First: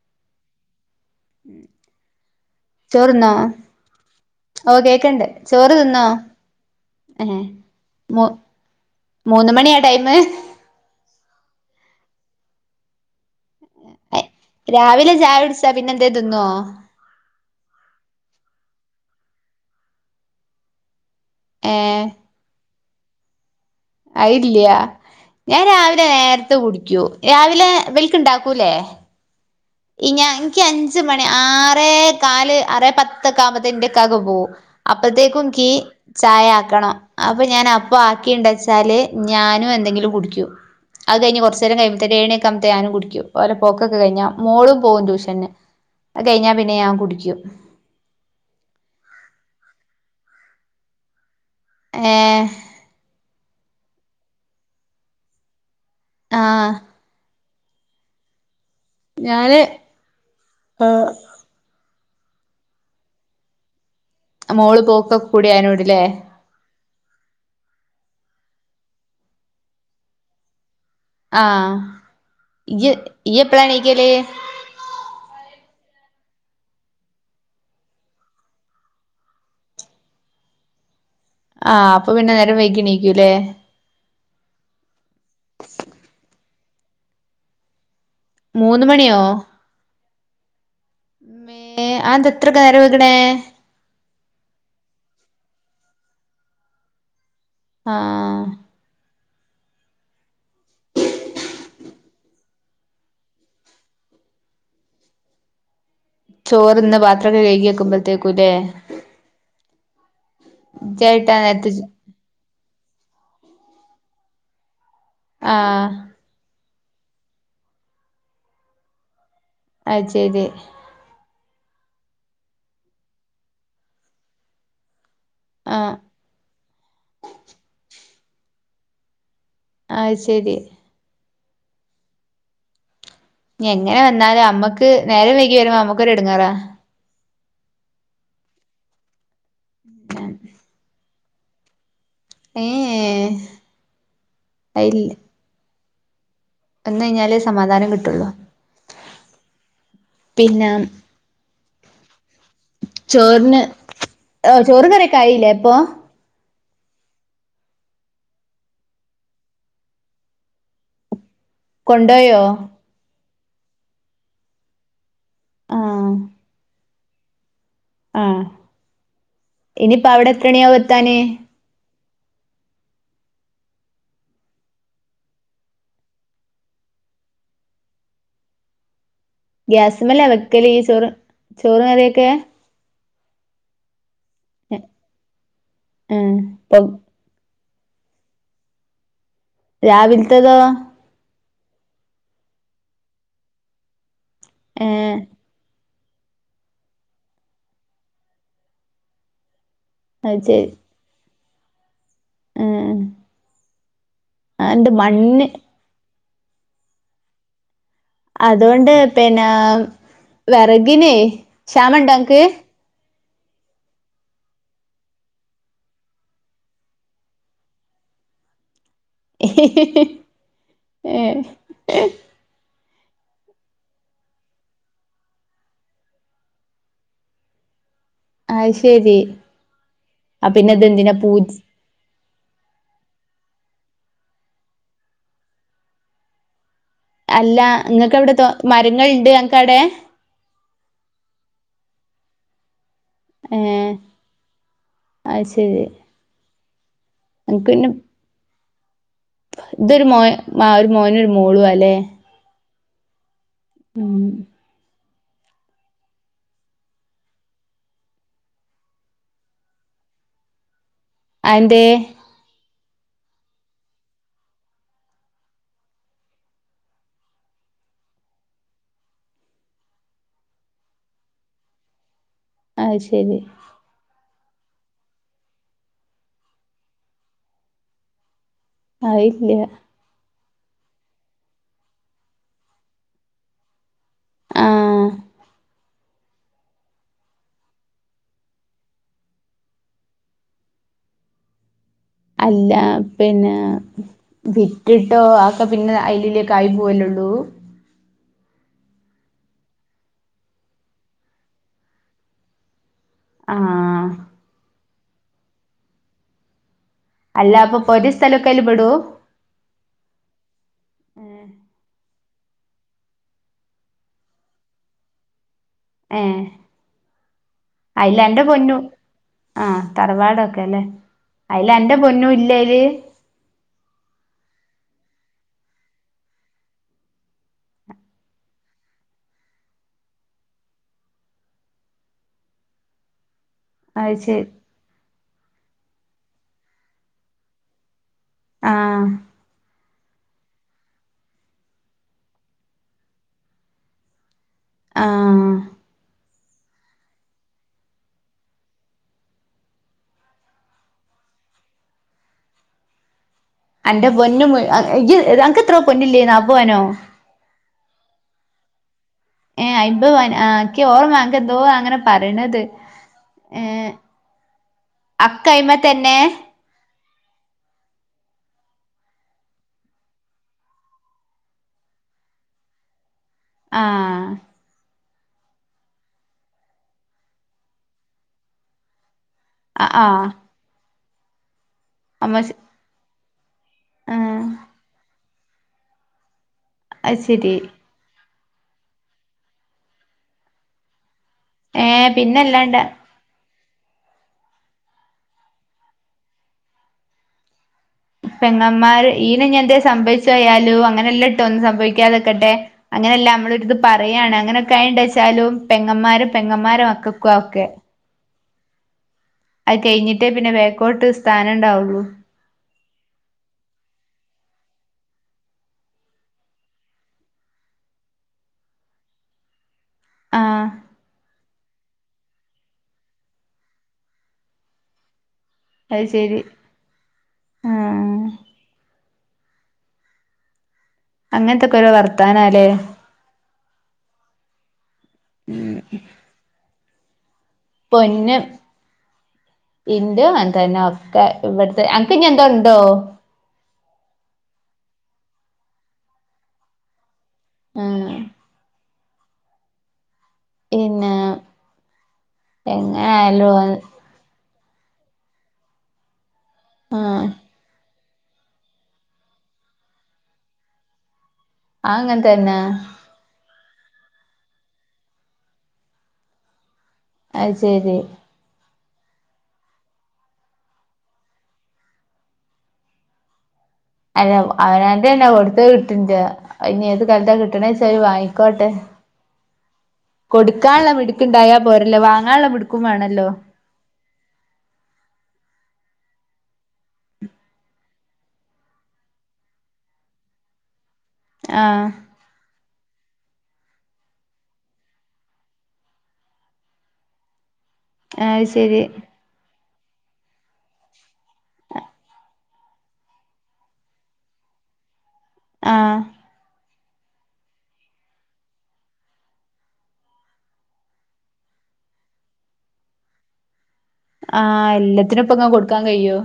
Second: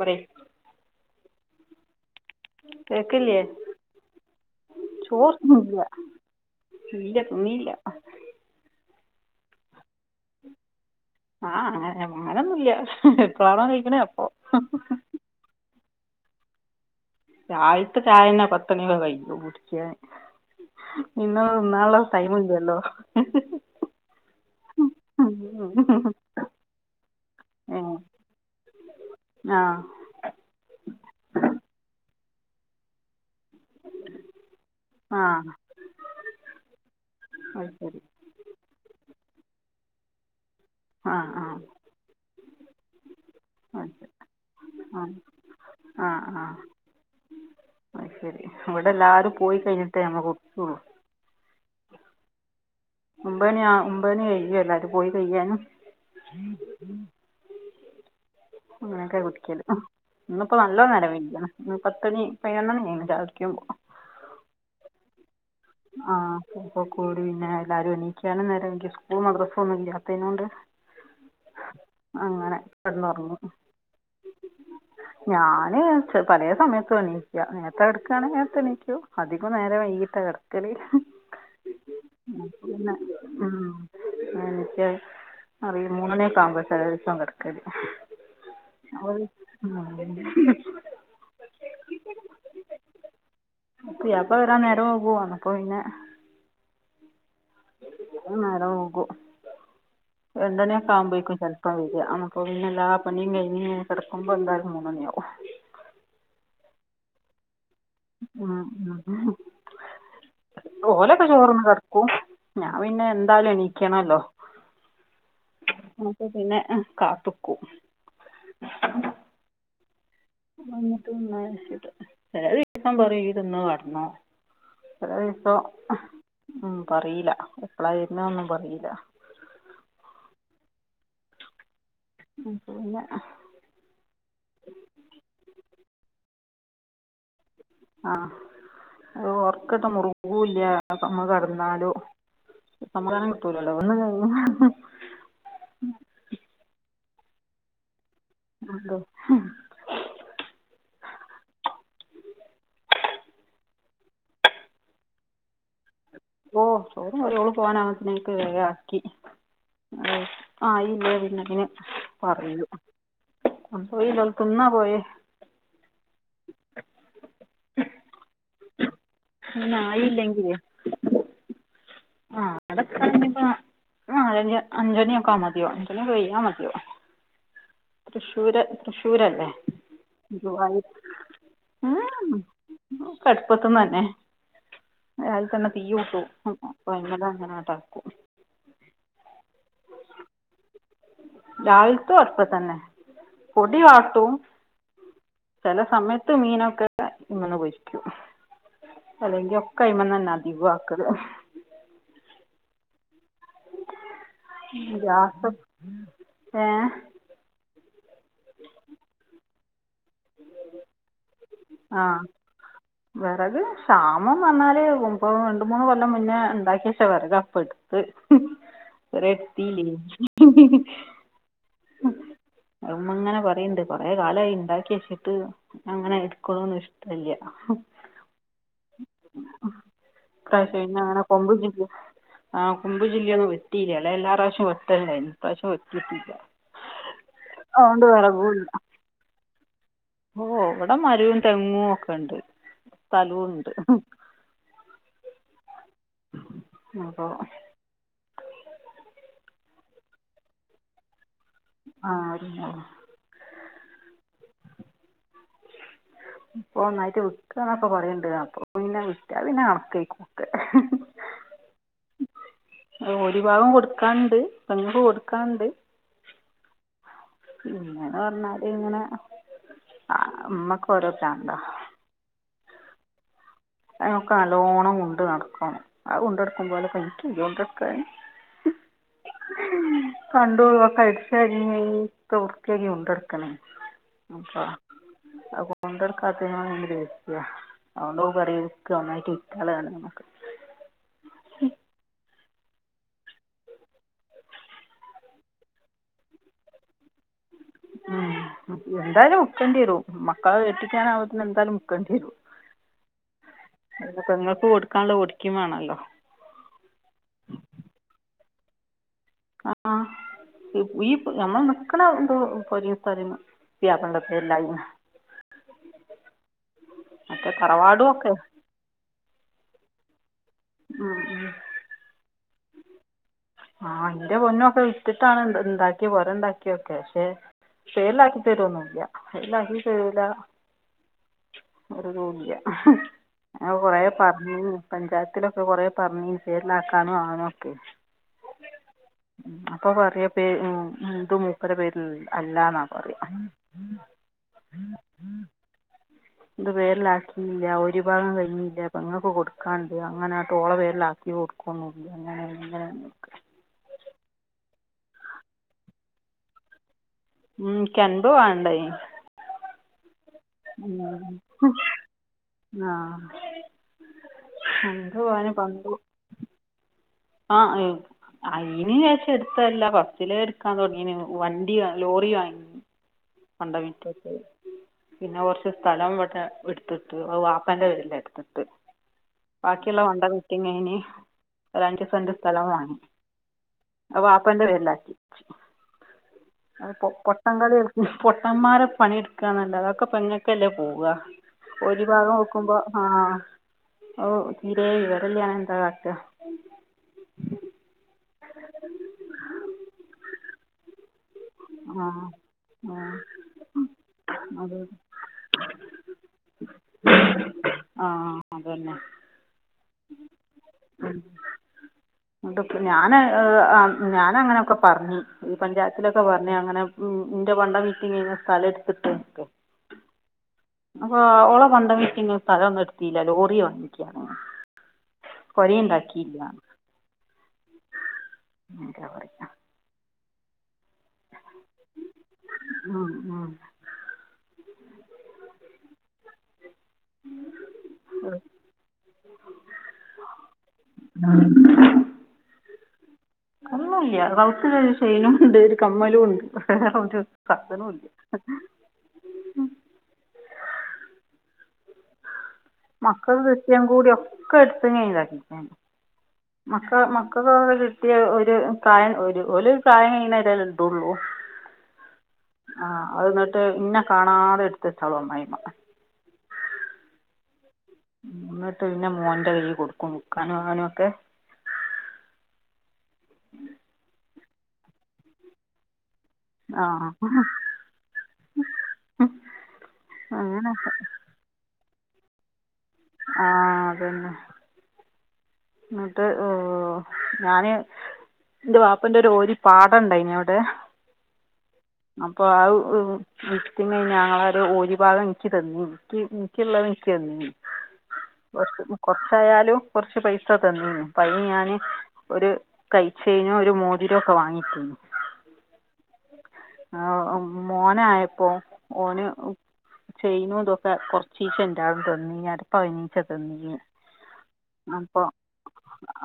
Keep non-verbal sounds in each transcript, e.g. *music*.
പറയ് ഉം കേക്കില്യ ഓഹ് കേക്കണ്ട് ചോറ് തിന്നോ ഇല്ല ഏഹ് തിന്നിയില്ല മു മൂന്ന് മണിയ ടൈമ് ആഹ് അങ്ങനെ അങ്ങനൊന്നുല്യ രാവിലെ ചായ കുടിച്ചാ പിന്നെന്തേ തിന്നോ രാവിൽത്തെ ചായനെ പത്തണിക്കെ കയ്യും ടിക്കാൻ ഇന്നാ ഏ നാള്ള ടൈമൂല്ലല്ലോ അയില്ല്യാ ഞാൻ രാവിലെ നേരത്തെ കുടിക്കും രാവിലെ ബൽക്ക്ണ്ടാക്കൂല്ലേ ആഹ് ഞ അഞ്ചു മണി ആറേകാല് ആറേ പത്തൊക്കെ ആകുമോത്തിന് ൻ്റെകാക്ക പോകും ആ അപ്പത്തേക്കും കീ ചായാക്കണം അപ്പൊ ഞാൻ അത് അപ്പ ശരി ബാക്കിണ്ടച്ചാൽ ഞാനും എന്തെങ്കിലും കുടിക്കും ആ അത് കഴിഞ്ഞി ആ കൊറച്ചേര കയ്യുമ്പോത്തിന് എഴണിക്കുമ്പോത് ഞാനും കുടിക്കും ഓലെ അത് പോക്കക്കെ ശരി കഴിഞ്ഞാൽ ഓളും ആ പോകും ട്യൂഷന് കഴിഞ്ഞാ പിന്നെ ഞാൻ കുടിക്കും ഐശരി വിടെ എല്ലാരും പോയി കഴിഞ്ഞിട്ടേ ഞമ്മ കുട്ച്ചൊള്ളു ഏഹ് ഒമ്പേണി ഒമ്പേണി കയ്യും എല്ലാരും പോയി കയ്യാൻ ആഹ് അങ്ങനൊക്കെ ഞാന് കുടിക്കിയല് ഇന്നിപ്പോ നല്ല ഏഹ് നേരം വൈകിണ് പത്തണി പതിനൊന്നണി ആയിണ് ചായടിക്കുംബം മോള് പോക്കൊ കൂടിയാനോടല്ലേ ഇ കൂടി പിന്നെ എല്ലാരും എണീക്ക നേരം എനി സ്കൂളും മദ്രസും ഒന്നുല്ലാതനോണ്ട് ആഹ് ജ് യപ്പളാഴണീക്കല് ഞാന് പലേ സമയതൊണീക്ക നേരത്തെ കടക്കാകണെങ്കി നേത്തെണീക്കും അധികം നേരെ വൈകിട്ട് കെടക്കല് ആ അപ്പൊ പിന്നെ നേരം വൈകിണീക്കൂല്ലേ എനിച്ചെ അറിയു മൂന്നണിക്കെ കിമ്പോത്തെ കെടക്കല് മൂന്ന് മണിയോ *unintelligible* ഏഹ് അതന്താത്രൊക്കെ കാരം വെകണേ പുയാപ്ല വരാൻ നേരം ബഗും അപ്പ പിന്നെ ആഹ് നേരം വകും രണ്ടണിക്കെ ആകുംമ്പ ചിലപ്പം വരാ അ പിന്നെ എല്ലാ പണിം കഴിഞി കിടക്കുമ്പോ എന്തായാലും മൂന്നണിആകും ചോറിന്ന് പത്രൊക്കെ കഴകി വെക്കും ഉം ഉം ഓലൊക്കെ ഇജ്ജായിട്ടാ ചോറൊന്ന് നേരത്തെ കടക്കും ഞാൻ പിന്നെ എന്താലും എണീക്കണല്ലോ ആഹ് *unintelligible* പിന്നെ കാത്തക്കും ആഹ് ശരി എന്നിട്ട് ചില ദിവസം പറയും ഇതൊന്ന് വടണോ ലെ ദിവസം ആഹ് ഉം പറയില്ല എപ്പോളായി ഇന്നൊന്നും പറയില്ല ആ ശരി പിന്നെ എങ്ങനെ വന്നാലു അമ്മക്ക് നേരം വൈകി വരുമ്പോ നമ്മക്കൊരു എട്ങ്ങേറ ആ അത് ഒർക്കറ്റെ മുറുകൂല്ല അമ്മ കിടന്നാലും ഏഹ് സമാധാനം കിട്ടൂലല്ലോ ഒന്നും കഴ കഴിഞ്ഞാല് സമാധാനം കിട്ടുള്ളൂ *unintelligible* പിന്നെ ചോറിന് ആ ചോറ് കറിയൊ കായില്ലേ അപ്പൊ ഓ ചോറുംഒരു എളു പോനനക്ക് ആക്കി ആ ഇല്ലേ പിന്നെതിന് കൊണ്ടോയോ പറയൂ അ പോയില്ല തിന്നാ പോയേ ആ ആ പിന്നെ ഇനിയിപ്പോ അവിടെ ആയില്ലെങ്കിൽ എത്രണിയാവും എത്താൻ ആ് അടെ എത്തണെങ്കിപ്പോ അ നാലണി അഞ്ചണിയൊക്കാമതിയാവും അഞ്ചണി കയ്യാമതിയാവും തൃശ്ശൂര് തൃശ്ശൂരല്ലേ ഗ്യാസ്മ്മലാ വെക്കൽ ഇയ്യ് ഗുരുവായൂർ ചോറ് ചോറും കറിയൊക്കെ ക്കെ അട്പ്പത്ത്ന്നന്നെ രാവിലക്കെന്നെ തീയ്യൂട്ടും ഏഹ് ഇപ്പൊ അപ്പൊ അയിമ്മൽ അങ്ങനെ ആട്ടാക്കും രാവിലത്തെതോ രാവിൽത്തതും അട്പ്പത്തെന്നെ പൊടിവാട്ടും ഏഹ് ചെല സമയത്ത് മീനൊക്കെ ഇങ്ങന്ന് പൊരിക്കും അല്ലെങ്കി ഒക്കെ അയിമ്മന്നെന്നെ അത് അധികും ആക്കൽ ഏ മണ്ണ് ഗ്യാസ് ഏ അതുകൊണ്ട് പിന്നെ വിറകിനെ ക്ഷാമം ആ ഉണ്ടോ ഇങ്ങക്ക് വിറക് ക്ഷാമംന്ന്പറഞ്ഞാല് ഇപ്പോ രണ്ട് മൂന്ന് കൊല്ലം മുന്നേ ഉണ്ടാക്കിയച്ചാ വിറകാ ഇപ്പം ഇട് കൊറേ ഇട്ത്തീല്ലെനി ഏഹ് അത് ഇമ്മ ഇങ്ങനെ പറയണ്ട് കുറെ കാലായി ഇണ്ടാക്കിയെച് ച്ച്ട്ട് അങ്ങനെ എടുക്ക്ണൊന്നും ഇഷ്ടല്ല ആഹ് ശരി ആ പിന്നെ ഇപ്രാവശ്യം അതെന്തിനാ അങ്ങനെ പൂ കൊമ്പും ചില്ലി ആ കൊമ്പും ചില്ലിം ഒന്നും വെട്ടില്ല ലെ എല്ലാറാശ്യവും വെട്ടൽണ്ടെയ്നി ഇപ്രാവശ്യം വെട്ടില്ല അല്ല ഇങ്ങൾക്ക് അവിടെ തോ മരങ്ങൾണ്ട് ഇങ്ങക്ക് അവിടെ ഓ ഇവിടെ മരവും തെങ്ങും ഒക്കെ ഉണ്ട് സ്ഥലവും ഏ ഉണ്ട് അത് ശരി അപ്പൊ അത് പിന്നെ ഇതൊരു മോ ആ ഒരു മോനൊരു മോളും അല്ലേ ആ ഉം ഇപ്പൊ ഒന്നായിട്ട് വിക്കാ എന്നൊക്കെ പറയണ്ട് അപ്പൊ പിന്നെ വിറ്റ പിന്നെ കണക്കയിക്കാരം അതെന്തേ അത് ഓരി ഭാഗം കൊടുക്കാണ്ട് പെങ്ങൾക്ക് കൊടുക്കാണ്ട് ഇങ്ങനെ പറഞ്ഞാല് ഇങ്ങനെ അ ഇമ്മക്ക് ഓരോ ഭ്രാന്താ ആയ് ശരി അതിനൊക്കെ നല്ലോണം കൊണ്ട് നടക്കും അത് കൊണ്ടടുക്കും പോലൊക്കെ ഇൻക്ക് കയ്യോ കൊണ്ടട്ക്കാൻ അത് ഇല്ല്യ കണ്ടം മുഴുവൻ ഒക്കെ അടിച്ചുവാരി വൃത്തിയാക്കി കൊണ്ടെടുക്കണം അപ്പ ആഹ് അത് കൊണ്ടട്ക്കാത്തതിന് വാണെങ്കിലെ ദേശ്യാ അതോണ്ടത് പറിം ക്കാ ഒന്നായിട്ട് വിറ്റ് കളയാന്നൊക്കെ അല്ല പിന്നെ വിറ്റിട്ടോ അതൊക്കെ പിന്നെ അയിലുള്ളിക്ക് ആയി പോവല്ലേയുള്ളൂ ഉം എന്തായാലും വിക്കേണ്ടി വെരും മക്കളെ കെട്ടിക്കാനാവുമ്പോത്തിനും എന്തായാലും വിക്കേണ്ടി വരും ആഹ് പെങ്ങൾക്ക് കൊടുക്കാനുള്ളെ കൊടുക്കേം വേണല്ലോ അല്ല അപ്പൊ പൊരിം സ്ഥലമൊക്കെ അയിൽ പെടും ആ ഈ നമ്മൾ നിക്കണ എന്തോ പൊരിം സ്ഥലും പുയ്യാപ്പളന്റെ പേരിലായിന് ഏഹ് മറ്റേ അയില് തറവാടുവൊക്കെ അന്റെ പൊന്നു ആഹ് തറവാടൊക്കെ അല്ലെ ഉം ഉം അതിൽ അന്റെ പൊന്നും ഇല്ലേ അയില് ആഹ് അന്റെ പൊന്നും ഒക്കെ വിറ്റിട്ടാണ് ഇണ്ടാക്കി പൊരണ്ടാക്കിയൊക്കെ പക്ഷെ പേരിലാക്കി തരോന്നൂല്ല പേരിലാക്കി തരൂല ഒര്തൂല്ല്യ ആ കൊറെ അത് ശരി പറഞ്ഞു പഞ്ചായത്തിലൊക്കെ കൊറെ പറഞ്ഞി പേരിലാക്കാന്നും അങ്ങനൊക്കെ ആഹ് *unintelligible* ഇപ്പൊപറയാ പേ ഇത് മൂപ്പരെ പേരിലല്ലാന്നാ പറയാ ആഹ് ഇത് പേരിലാക്കിയില്ല ഒരു ഭാഗം കഴിഞ്ഞില്ല പെങ്ങക്ക്‌ കൊടുക്കാന് ണ്ട് അങ്ങന ആട്ടോളെ പേരിലാക്കി കൊടുക്കൊന്നുല്ല അങ്ങനെയങ്ങനെ അന്റ പൊന്ന് മുയു അനക്ക് ഇത്രോ പൊന്നില്ലേന്ന് അറ്പത് പവനോ മ് എനിക്കെൺപത് പവനുണ്ടായി ഏഹ് എൺപത് പവനാ എനിക്കോർമ്മ എനിക്കെന്തോ അങ്ങനെ പറയണത് ആ ഏഹ് അൻപത് പവന് അക്കയ്മതന്നെ ആഹ് അയിന് വച്ചെടുത്തല്ല ഫസ്റ്റിലേ എടുക്കാൻ തൊടങ്ങിന് വണ്ടി ലോറിവാങ്ങി ണ്ട് ആഹ് വിറ്റൊര്ക്കായ് പിന്നെ കൊറച്ച് സ്ഥലം ഇവിടെ എടുത്തിട്ട് അത് വാപ്പാന്റ പേരില് എടുത്തിട്ട് ആഹ് ബാക്കിയുള്ള ആഹ് വേണ്ടാവെക്ക്‌ണേന് ഒരഞ്ച് സെന്റ് അമ്മ സ്ഥലംവാങ്ങി അത് ആഹ് പാപ്പാന്റെ പേരിലാക്കി അത് പൊട്ടങ്കളി പൊട്ടമ്മാരെ പണിയെട്ക്കാന്നല്ലാതെ അതൊക്കെ പെങ്ങക്കല്ലേ പോവുക ഒരു ഏഹ് ഭാഗം പിന്നല്ലാണ്ട നോക്കുമ്പൊ ആഹ് ഓഹ് തീരെ വിവരില്ല്യാന്നാ എന്താ കാട്ടാ പെങ്ങമാര് ഈനിഞ്ഞെന്തേ സംഭവിച്ചോയാലും അങ്ങനല്ലേട്ടു ഒന്നും ആ സംഭവിക്കാതിരിക്കട്ടെ ആ അങ്ങനെയല്ലാ നമ്മളൊരിത് പറയാണ് അത് അങ്ങനൊക്കായെണ്ടെച്ചാലും പെങ്ങമ്മാരും പെങ്ങമ്മാരെ മക്കക്കുവാക്കെ ആഹ് അതന്നെ അത് കയിഞ്ഞിട്ടേ പിന്നെ ബേക്കോട്ട് സ്ഥാനമുണ്ടാവുള്ളു ഇന്നട്ടിപ്പൊ ഞാന് ഏഹ് ഞാനുങ്ങനൊക്കെ പറഞ്ഞു ഈ പഞ്ചായത്തിലൊക്കെ ക്കെ പറഞ്ഞേ അങ്ങനെ ഇന്റെ പണ്ടം വിറ്റ് ഇങ്ങ സ്ഥലെട്ത്ത്ട്ട്ക്ക്‌ ആഹ് അപ്പൊ ഓള പണ്ടം വിറ്റ് ഇങ്ങ സ്ഥലൊന്നും എടുത്തില്ല ലോറി വാങ്ങിക്കാണ് അത് കൊറേണ്ടാക്കിയില്ല ശരി ആഹ് എന്താ പറയാ അങ്ങനത്തെക്കോരോ വർത്താനാലേ മ്ഹ് മ്ഹ് ഉം മ് പൊന്ന് ഇന്റേം അങ്ങനത്തന്നൊക്കെ ഇവ്ടുത്തെ ഇനിയെന്താണ്ടോ ഒന്നുല്ല കൗത്തിലൊരു ചേനുമുണ്ട് ഒരു കമ്മലുണ്ട് വേറൊരു സാധനുല്ല ആഹ് പിന്നെ എങ്ങനായലും അത് കുഴപ്പളില്ലാക്കിക്കാണ് മക്ക ആഹ് മക്കക്കോലൊരു ക്കെ ഒരു പ്രായം ഒരു ഒരു പ്രായം കയിണവേരെയല്ലേ ഇത്ടുള്ളൂ അതങ്ങനെതന്നെ ആ അതെന്നിട്ട് ഇന്നെ കാണാതെടുത്തച്ചാളമ്മായമ്മ അയ്ശെരി ന്ന്ട്ട്പിന്നെ മോന്റെ കയ്യി കൊടുക്കും വിക്കാനും വാങ്ങാനും ഒക്കെ അല്ല അവനവന്റെയെന്നെ കൊട്ത് കുട്ടിന്റെ ആ ഇനി ഏത് കാലത്താ കിട്ട്ണെച്ചാ ഇനി വാങ്ങിക്കോട്ടെ അ കൊടുക്കാന്ള്ള മിട്ക്ക്‌ണ്ടായാ പോരല്ലോ വാങ്ങാന്ള്ള മിട്ക്കും വേണം ആ അതന്നെ ന്നിട്ട് ഞാന് എന്റെ വാപ്പന്റൊരു ഓഹരി പാടണ്ടായിനി അവ്ടെ ആഹ് അപ്പൊ ആഹ് ഉം നിക്ക് ഞങ്ങളാരു ഓരിഭാഗം എനിക്ക് തന്നി എനിക്ക് എനിക്കുള്ളത് എനിക്ക് തന്നി അത് ശരി കൊറച്ചായാലും കൊറച്ച് പൈസ തന്നീനു പ്പ അതിന് ഞാന് ഒരു കൈച്ചേനോ ഒരു മോതിരം ഒക്കെ വാങ്ങിച്ചു. ആഹ് ആഹ് മോനായപ്പോ ഓന് ചെയ്നോ ഇതൊക്കെ കൊറച്ചീച്ച ണ്ടാവും തന്നിര പനീച്ച തന്നി ആഹ് എല്ലാത്തിനും ഇപ്പങ്ങ് കൊടുക്കാൻ കഴിയോ?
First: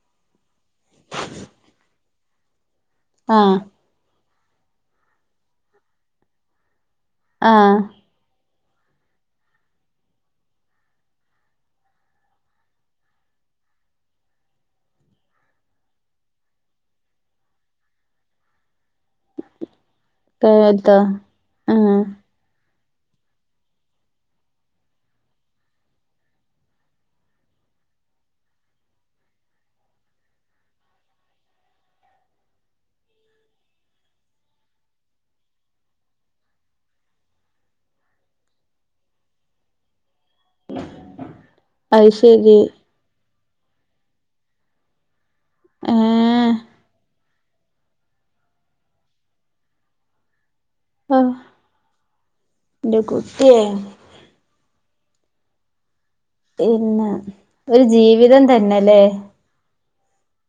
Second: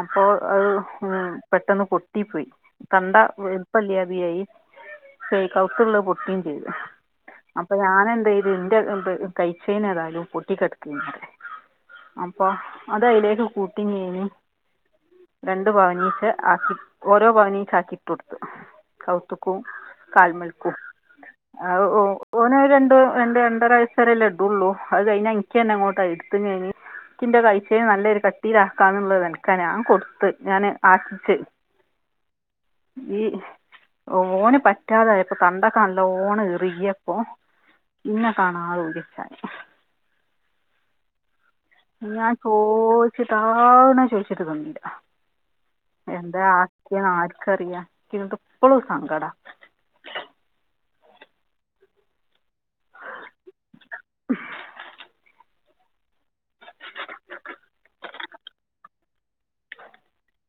അപ്പോ അത് പെട്ടന്ന് പൊട്ടിപ്പോയി കണ്ട ആഹ് വലുപ്പല്ല *unintelligible* പൊട്ടിയേം ചെയ്ത് അപ്പൊ ആഹ് ഞാൻ എന്ത്ചെയ്യു ഇതിന്റെ ഇത് കൈച്ചേന് ഏതായാലും പൊട്ടി കിടക്കുന്ന് അപ്പൊ അത് അതിലേക്ക് കൂട്ടിങ്ങീനി രണ്ട് പവനീച്ച ആക്കി ഓരോ പവനീച്ച് ആക്കി ഇട്ട് കൊടുത്തു കൗത്ത്ക്കും കാൽമൾക്കും കേട്ടോ ആഹ് ഓ ഓന് ഒരു രണ്ടോ രണ്ട് രണ്ടര വയസ് വരെല്ലേ ഇടുള്ളു അത് കഴിഞ്ഞാ എനിക്ക് തന്നെ അങ്ങോട്ട് എടുത്ത് കഴിഞ്ഞ് ക്കിന്റെ ലൈഫിന് നല്ലൊരു കട്ടിയില് ആക്കാന്നുള്ളത് എനക്ക് ഞാൻ കൊടുത്ത് ഞാന് ആശിച്ച് *inaudible* ഈട് ഓന് പറ്റാതായപ്പൊ പണ്ടൊക്കെ നല്ലോണ്റിക്യപ്പൊ ഇന്നെ കാണാ ആളോടിച്ചാണ് അത് ഞാൻ ശരി ചോദിച്ചിട്ടാണ് ചോദിച്ചിട്ട് തന്നില്ല ആഹ് എന്താ ആക്ക്യേന്ന് ആർക്കറിയാം എനികിതൊക്കെ ഇപ്പളും സങ്കടാ ന്റ കുട്ടിയെ ഉം പിന്നെ ഒരു ജീവിതം തന്നെല്ലേ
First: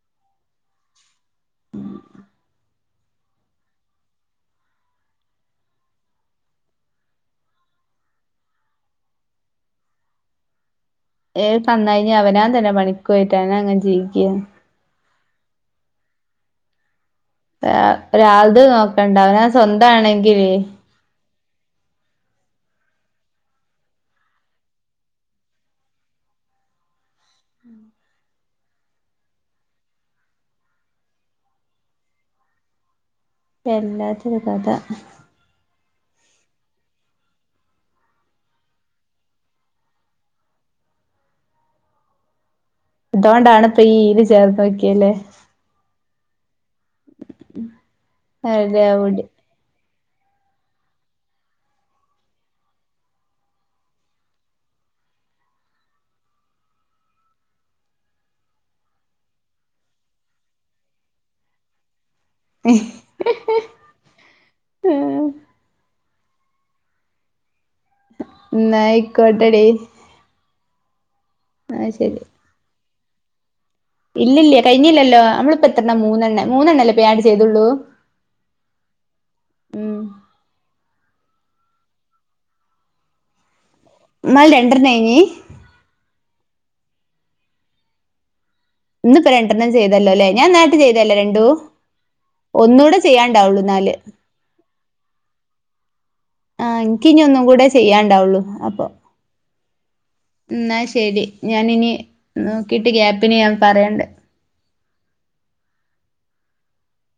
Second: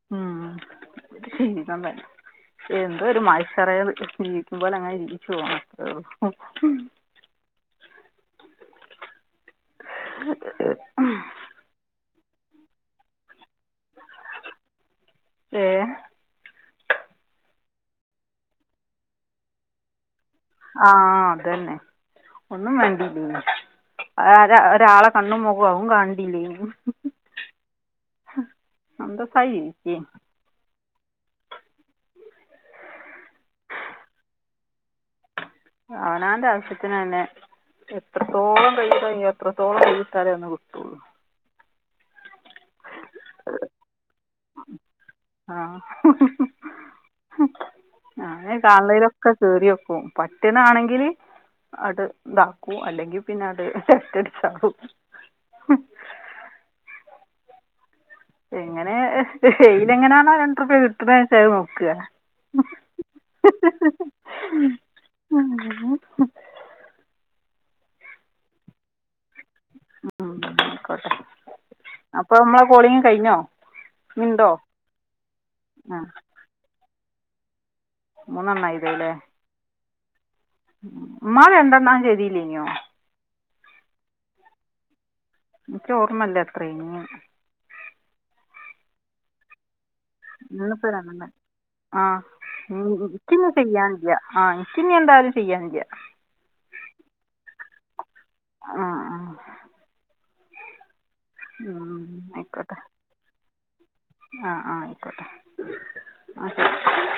*inaudible* ശ ത *unintelligible* എന്തോ ഒരു മഴച്ചറയത് ജീവിക്കുമ്പോല അങ്ങനെ ജീവച്ചു പോണംത്രേള്ളൂ *unintelligible* ഏ തന്ന് കഴിഞ്ഞ് അവനവൻ തന്നെ പണിക്ക് പോയിട്ടെ അങ്ങനെ ജീവിക്കണെ ഏഹ് ഒ അത് നോക്കണ്ട അവനവൻ സ്വന്തം ആണെങ്കിലേ ആഹ് അതന്നെ ഒന്നും വേണ്ടില്ലിത് ഒരാ ഒരാളെ കണ്ണും മുഖവും അവും കണ്ടില്ലേനു അന്തസായി ജീവിക്ക്യാ വല്ലാത്തൊരു കഥ അവനവന്റെ ആവശ്യത്തിന് തന്നെ എത്രത്തോളം കൈ കഴഞ്ഞോ എത്രത്തോളം കുഴി ഇട്ടാലേ ഒന്ന് കുത്തുവോള്ളൂ തോണ്ടാണ് പ്പ യ്യീന് ചേർന്നോക്കിയ്ല്ലേ ആഹ് ഹു ഹു ഹു *inaudible* ഞാന് അവിടെവിടെ കാൺന്നേലൊക്ക കേറിയോക്കു പറ്റ്ണാണെങ്കില് ആട്ട് താക്കൂ അല്ലെങ്കി പിന്നാട്ട് ലഫ്റ്റടിച്ചാളു എങ്ങനെ എയിലങ്ങനാണോ രണ്ട്രുപ്യ കിട്ട്ണച്ചാഅ്നോക്ക എഹ് ഹ് ഹ് ഹ് ഹ് ന്നായിക്കോട്ടെഡി ഉ ഉ ക്കോട്ടെ അപ്പൊ മ്മള കോളിങ്ങ് കയിഞ്ഞോ? ഇല്ലല്ല്യ കയിഞ്ഞീല്ലല്ലോ അമ്മള്പ്പ ത്രണ്ണ ആ മൂന്നെണ്ണ മൂന്നെണ്ണല്ലെ പെ ആഡ് ചെയ്തുള്ളൂ മൂന്നണ്ണ എയ്തല്ലേ ഉം മ്മാള് രണ്ടെണ്ണം ചെയ്തീല്ലേയ്നോ ന്നാൾ രണ്ട്രണ്ണയിനി? ന്ക്കോർമ്മല്ലെത്രയ് നൂന്ന് ന്ന് പ്പൊ രണ്ടെണ്ണം ചെയ്തല്ലോല്ലേ ഞാന്നേരത്തെ ചെയ്തല്ലേ രണ്ടൂ ആഹ് ൻക്കിന്നി ചെയ്യാൻ എന്നാല് യ്യ ആഹ് നിക്കിന്നി ന്തായാലും ചെയ്യാൻ യ്യ ആഹ് ൻക്കിനി ഒന്നും കൂടെ ചെയ്യാൻണ്ടാവുള്ളു അ ആ ആഹ് ന്നാ ശരി ഞാനിനി നോക്കിട്ട് ഗ്യാപ്പിന് ഞാം പറയണ്ട് ആഹ് ആയിക്കോട്ടെ *inaudible*